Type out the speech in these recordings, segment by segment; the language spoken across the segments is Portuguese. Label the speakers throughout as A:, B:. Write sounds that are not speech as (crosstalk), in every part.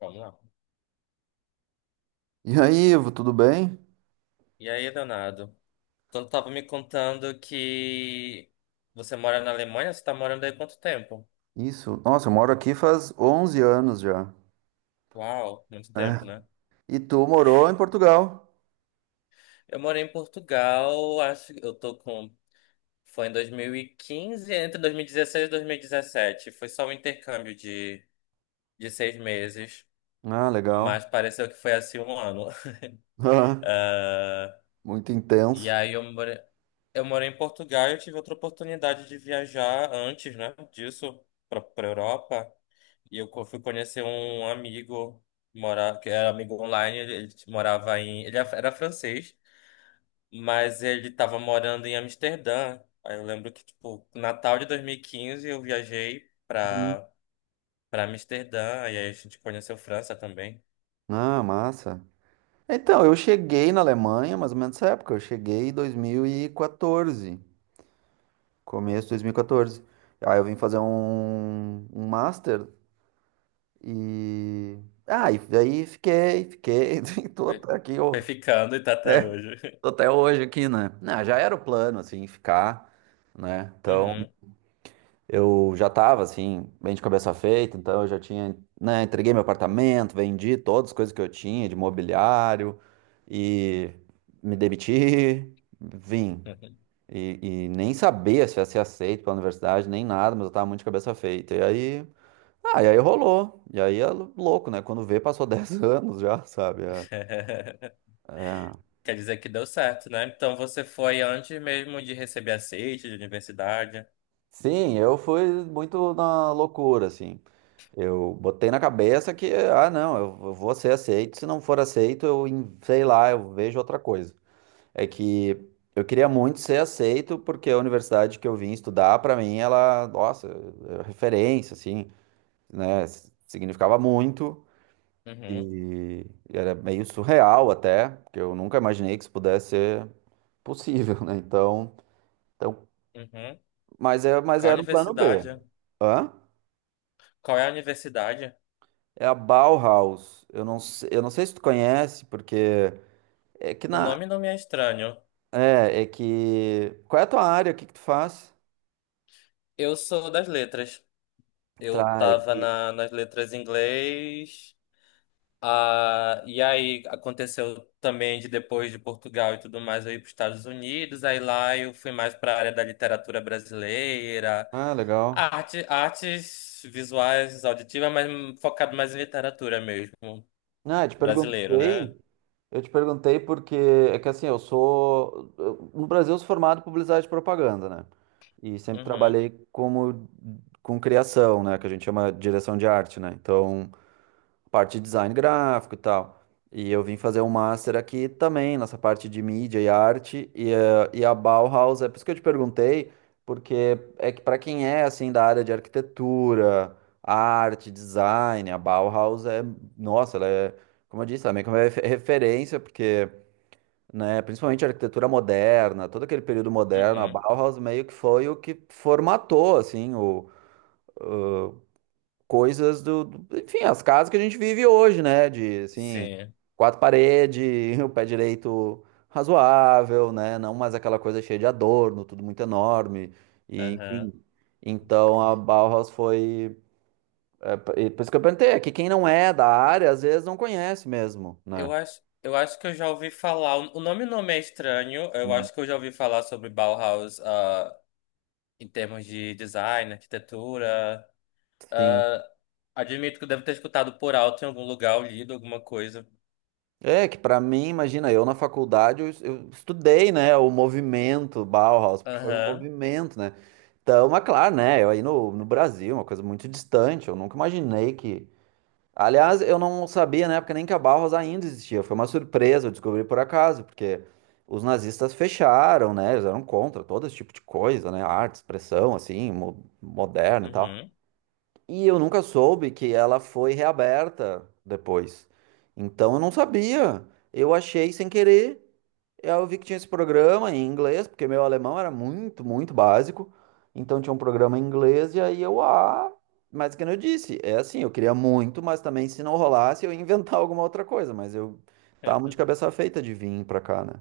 A: Vamos lá.
B: E aí, Ivo, tudo bem?
A: E aí, Leonardo? Então, tu tava me contando que você mora na Alemanha, você tá morando aí há quanto tempo?
B: Isso. Nossa, eu moro aqui faz 11 anos já.
A: Uau, muito
B: É.
A: tempo, né?
B: E tu morou em Portugal?
A: Eu morei em Portugal, acho que eu tô com. Foi em 2015, entre 2016 e 2017. Foi só um intercâmbio de 6 meses,
B: Ah, legal.
A: mas pareceu que foi assim um ano. (laughs)
B: (laughs) Ah, muito
A: E
B: intenso.
A: aí eu morei em Portugal e eu tive outra oportunidade de viajar antes, né, disso, pra Europa. E eu fui conhecer um amigo, mora, que era amigo online, ele morava em. Era francês, mas ele estava morando em Amsterdã. Aí eu lembro que, tipo, Natal de 2015 eu viajei
B: Hum.
A: pra, pra Amsterdã, e aí a gente conheceu França também.
B: Ah, massa. Então, eu cheguei na Alemanha, mais ou menos nessa época. Eu cheguei em 2014, começo de 2014. Aí eu vim fazer um master e... Ah, e daí fiquei, fiquei, (laughs) tô
A: Foi,
B: até aqui,
A: foi
B: ó.
A: ficando e tá até hoje.
B: Tô
A: (laughs)
B: até hoje aqui, né? Não, já era o plano, assim, ficar, né? Então,
A: Uhum.
B: eu já tava, assim, bem de cabeça feita, então eu já tinha, né, entreguei meu apartamento, vendi todas as coisas que eu tinha de mobiliário e me demiti, vim.
A: Uhum.
B: E nem sabia se ia ser aceito pela universidade, nem nada, mas eu tava muito de cabeça feita. E aí, ah, e aí rolou. E aí é louco, né? Quando vê, passou 10 (laughs) anos já, sabe? É.
A: (laughs)
B: É.
A: Quer dizer que deu certo, né? Então você foi antes mesmo de receber aceite de universidade.
B: Sim, eu fui muito na loucura, assim. Eu botei na cabeça que, ah, não, eu vou ser aceito. Se não for aceito, eu, sei lá, eu vejo outra coisa. É que eu queria muito ser aceito, porque a universidade que eu vim estudar, pra mim, ela, nossa, é referência, assim, né? Significava muito
A: Uhum,
B: e era meio surreal até, porque eu nunca imaginei que isso pudesse ser possível, né? Então,
A: uhum.
B: mas, é, mas
A: Qual
B: era um plano B.
A: universidade?
B: Hã?
A: Qual é a universidade?
B: É a Bauhaus. Eu não sei se tu conhece, porque. É que
A: O
B: na.
A: nome não me é estranho.
B: É que. Qual é a tua área? O que que tu faz?
A: Eu sou das letras. Eu
B: Tá, é
A: tava
B: que.
A: na, nas letras em inglês. Ah, e aí aconteceu também de depois de Portugal e tudo mais, eu ir para os Estados Unidos. Aí lá eu fui mais para a área da literatura brasileira,
B: Ah, legal.
A: arte, artes visuais, auditivas, mas focado mais em literatura mesmo,
B: Ah, eu te
A: brasileiro, né?
B: perguntei. Eu te perguntei porque é que assim, no Brasil, eu sou formado em publicidade e propaganda, né? E sempre
A: Uhum,
B: trabalhei como com criação, né? Que a gente chama de direção de arte, né? Então. Parte de design gráfico e tal. E eu vim fazer um master aqui também, nessa parte de mídia e arte, e, eh, e a Bauhaus, é por isso que eu te perguntei, porque é que para quem é assim da área de arquitetura, arte, design, a Bauhaus é, nossa, ela é, como eu disse, ela é meio que uma referência, porque, né, principalmente a arquitetura moderna, todo aquele período moderno, a
A: uhum,
B: Bauhaus meio que foi o que formatou, assim, o, coisas enfim, as casas que a gente vive hoje, né? De, assim,
A: sim.
B: quatro paredes, (laughs) o pé direito razoável, né? Não mais aquela coisa cheia de adorno, tudo muito enorme, e, enfim. Então a Bauhaus foi. É, e por isso que eu perguntei, é que quem não é da área às vezes não conhece mesmo, né?
A: Eu acho que eu já ouvi falar. O nome não me é estranho. Eu
B: Hum.
A: acho que eu já ouvi falar sobre Bauhaus, ah, em termos de design, arquitetura.
B: Sim.
A: Ah, admito que eu devo ter escutado por alto em algum lugar, ou lido alguma coisa.
B: É que pra mim, imagina, eu na faculdade eu estudei, né, o movimento Bauhaus, porque foi um
A: Aham,
B: movimento, né? Então, mas claro, né, eu aí no, no Brasil, uma coisa muito distante, eu nunca imaginei que. Aliás, eu não sabia na época nem que a Bauhaus ainda existia, foi uma surpresa, eu descobri por acaso, porque os nazistas fecharam, né, eles eram contra todo esse tipo de coisa, né, arte, expressão, assim, mo moderna e tal.
A: uhum.
B: E eu nunca soube que ela foi reaberta depois. Então eu não sabia. Eu achei sem querer. Eu vi que tinha esse programa em inglês, porque meu alemão era muito, muito básico. Então tinha um programa em inglês, e aí eu, ah, mas que nem eu disse, é assim, eu queria muito, mas também se não rolasse, eu ia inventar (laughs) alguma outra coisa. Mas eu tava muito
A: (laughs)
B: de cabeça feita de vir pra cá, né?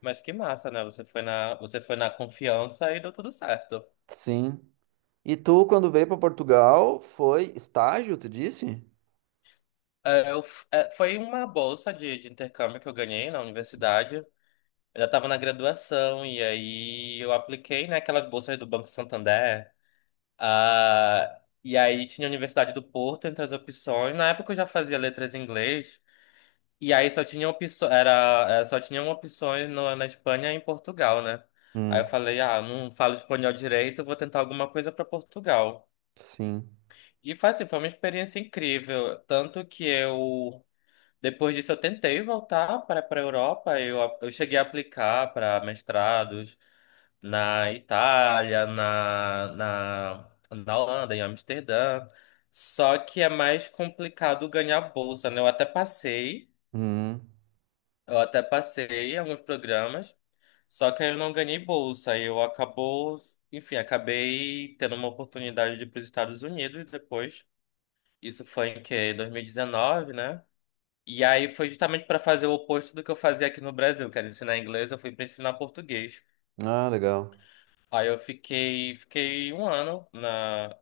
A: Mas que massa, né? Você foi na confiança e deu tudo certo.
B: Sim. E tu, quando veio pra Portugal, foi estágio, tu disse?
A: É, eu é, foi uma bolsa de intercâmbio que eu ganhei na universidade. Eu já estava na graduação e aí eu apliquei, né, aquelas bolsas do Banco Santander. Ah, e aí tinha a Universidade do Porto entre as opções. Na época eu já fazia letras em inglês. E aí só tinha opções, era, só tinham opções na Espanha e em Portugal, né? Aí
B: Hum,
A: eu falei, ah, não falo espanhol direito, vou tentar alguma coisa para Portugal.
B: sim.
A: E foi assim, foi uma experiência incrível, tanto que eu depois disso, eu tentei voltar para a Europa. Eu cheguei a aplicar para mestrados na Itália, na Holanda, em Amsterdã. Só que é mais complicado ganhar bolsa, né?
B: Hum.
A: Eu até passei em alguns programas, só que aí eu não ganhei bolsa. Eu acabou, enfim, acabei tendo uma oportunidade de ir para os Estados Unidos depois. Isso foi em que? 2019, né? E aí foi justamente para fazer o oposto do que eu fazia aqui no Brasil, que era ensinar inglês, eu fui para ensinar português.
B: Ah, legal.
A: Aí eu fiquei, fiquei um ano na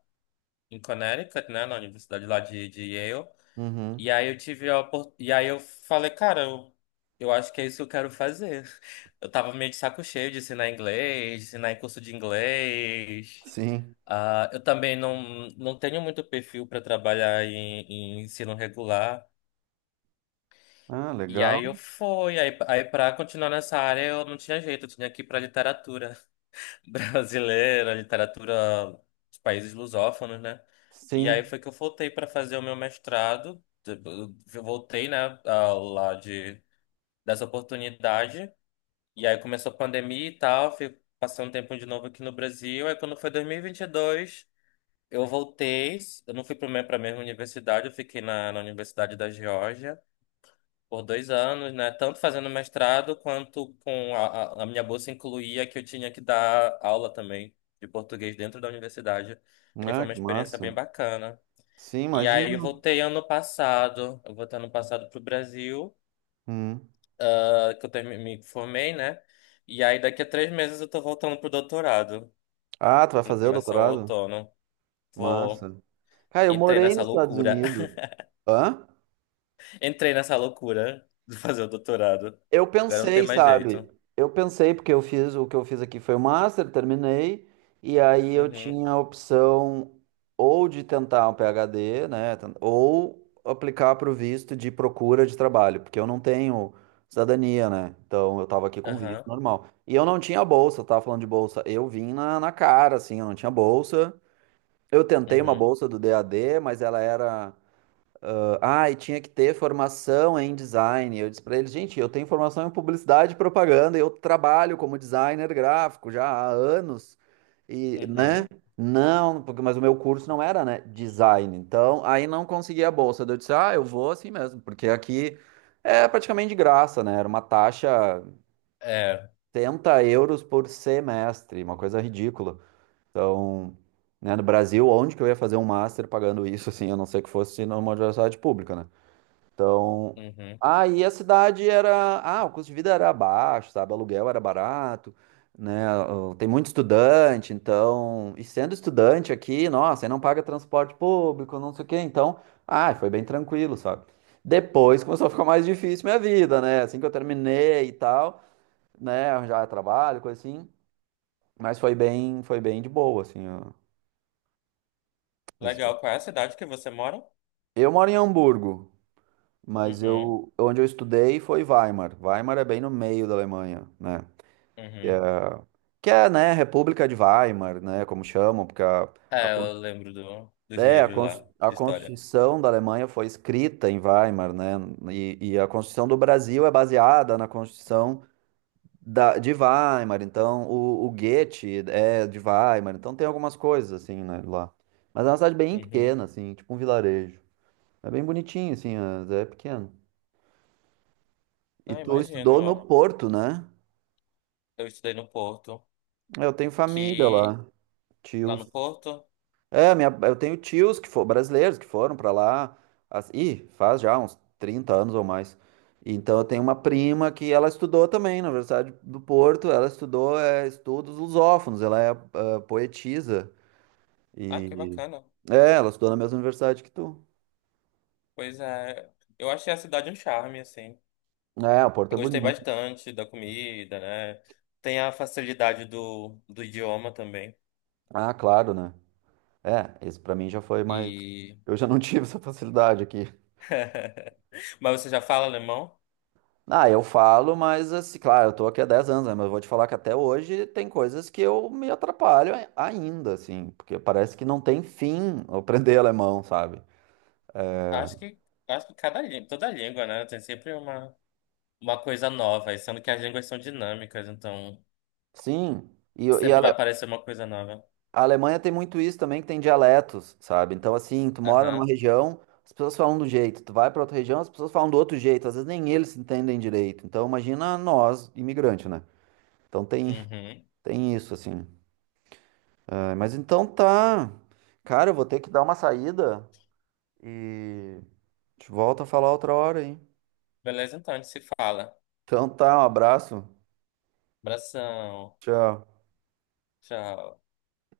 A: em Connecticut, né, na universidade lá de Yale.
B: Uhum.
A: E aí eu tive a e aí eu falei, cara, eu acho que é isso que eu quero fazer. (laughs) Eu tava meio de saco cheio de ensinar inglês, de ensinar em curso de inglês.
B: Sim.
A: Ah, eu também não tenho muito perfil para trabalhar em, em ensino regular.
B: Ah,
A: E aí
B: legal.
A: eu fui, aí para continuar nessa área eu não tinha jeito, eu tinha que ir para literatura (laughs) brasileira, literatura dos países lusófonos, né? E aí
B: Sim.
A: foi que eu voltei para fazer o meu mestrado, eu voltei, né, ah, lá de dessa oportunidade, e aí começou a pandemia e tal, fui passando um tempo de novo aqui no Brasil, aí quando foi 2022, eu voltei, eu não fui para a mesma universidade, eu fiquei na Universidade da Geórgia, por 2 anos, né? Tanto fazendo mestrado quanto com a minha bolsa incluía que eu tinha que dar aula também de português dentro da universidade. Aí foi
B: Ah,
A: uma
B: que
A: experiência
B: massa.
A: bem bacana.
B: Sim,
A: E aí eu
B: imagino.
A: voltei ano passado, eu voltei ano passado pro Brasil,
B: Hum.
A: ah, que eu me formei, né? E aí daqui a 3 meses eu tô voltando pro doutorado,
B: Ah, tu vai
A: no
B: fazer o
A: começo do
B: doutorado?
A: outono. Vou,
B: Massa. Cara, eu
A: entrei
B: morei
A: nessa
B: nos Estados
A: loucura,
B: Unidos. Hã?
A: (laughs) entrei nessa loucura de fazer o doutorado.
B: Eu
A: Agora não tem
B: pensei,
A: mais
B: sabe?
A: jeito.
B: Eu pensei, porque eu fiz o que eu fiz aqui foi o master, terminei, e aí eu
A: Uhum,
B: tinha a opção ou de tentar um PhD, né? Ou aplicar para o visto de procura de trabalho, porque eu não tenho cidadania, né? Então eu tava aqui com visto
A: aham.
B: normal. E eu não tinha bolsa, eu tava falando de bolsa. Eu vim na, na cara, assim, eu não tinha bolsa. Eu tentei uma
A: Uhum.
B: bolsa do DAD, mas ela era. Ah, e tinha que ter formação em design. Eu disse para eles, gente, eu tenho formação em publicidade e propaganda, eu trabalho como designer gráfico já há anos. E, né?
A: Uhum.
B: Não, porque mas o meu curso não era, né, design. Então, aí não conseguia a bolsa. Daí eu disse: "Ah, eu vou assim mesmo", porque aqui é praticamente de graça, né? Era uma taxa
A: É.
B: 70 € por semestre, uma coisa ridícula. Então, né, no Brasil, onde que eu ia fazer um master pagando isso assim, a não ser que fosse numa universidade pública, né? Então,
A: Uhum.
B: aí a cidade era, ah, o custo de vida era baixo, sabe? O aluguel era barato, né? Tem muito estudante, então, e sendo estudante aqui, nossa, aí não paga transporte público, não sei o quê, então, ah, foi bem tranquilo, sabe? Depois começou a ficar mais difícil minha vida, né? Assim que eu terminei e tal, né, arranjar trabalho, coisa assim, mas foi bem de boa, assim, ó. Isso.
A: Legal. Qual é a cidade que você mora?
B: Eu moro em Hamburgo. Mas
A: Uhum.
B: eu, onde eu estudei foi Weimar. Weimar é bem no meio da Alemanha, né?
A: Uhum.
B: Que é, né, República de Weimar, né, como chamam, porque a,
A: É,
B: con-
A: eu lembro dos
B: é, a,
A: livros lá,
B: cons- a
A: de história.
B: Constituição da Alemanha foi escrita em Weimar, né? E a Constituição do Brasil é baseada na Constituição da, de Weimar, então o Goethe é de Weimar, então tem algumas coisas, assim, né, lá. Mas é uma cidade bem
A: Uhum.
B: pequena, assim, tipo um vilarejo. É bem bonitinho, assim, é é pequeno. E
A: Não,
B: tu
A: imagino,
B: estudou no
A: ó.
B: Porto, né?
A: Eu estudei no Porto,
B: Eu tenho família
A: que...
B: lá,
A: Lá
B: tios.
A: no Porto...
B: É, minha, eu tenho tios que foram brasileiros que foram pra lá. Ih, faz já uns 30 anos ou mais. Então eu tenho uma prima que ela estudou também na Universidade do Porto. Ela estudou é, estudos lusófonos. Ela é ah, poetisa
A: Ah, que
B: e
A: bacana.
B: é, ela estudou na mesma universidade que tu.
A: Pois é. Eu achei a cidade um charme, assim.
B: É, o Porto
A: Eu
B: é
A: gostei
B: bonito.
A: bastante da comida, né? Tem a facilidade do idioma também.
B: Ah, claro, né? É, isso pra mim já foi mais.
A: E...
B: Eu já não tive (laughs) essa facilidade aqui.
A: (laughs) Mas você já fala alemão?
B: Ah, eu falo, mas assim, claro, eu tô aqui há 10 anos, né? Mas eu vou te falar que até hoje tem coisas que eu me atrapalho ainda, assim, porque parece que não tem fim (laughs) eu aprender alemão, sabe?
A: Acho que... Acho que cada língua, toda língua, né? Tem sempre uma coisa nova, e sendo que as línguas são dinâmicas, então
B: Sim, e a
A: sempre vai
B: Ale-
A: aparecer uma coisa nova.
B: a Alemanha tem muito isso também, que tem dialetos, sabe? Então, assim, tu mora numa
A: Aham.
B: região, as pessoas falam de um jeito, tu vai pra outra região, as pessoas falam do outro jeito, às vezes nem eles se entendem direito. Então, imagina nós, imigrante, né? Então tem,
A: Uhum.
B: tem isso, assim. Ah, mas então tá. Cara, eu vou ter que dar uma saída. E a gente volta a falar outra hora, hein?
A: Beleza, então a gente se fala.
B: Então tá, um abraço.
A: Abração.
B: Tchau.
A: Tchau.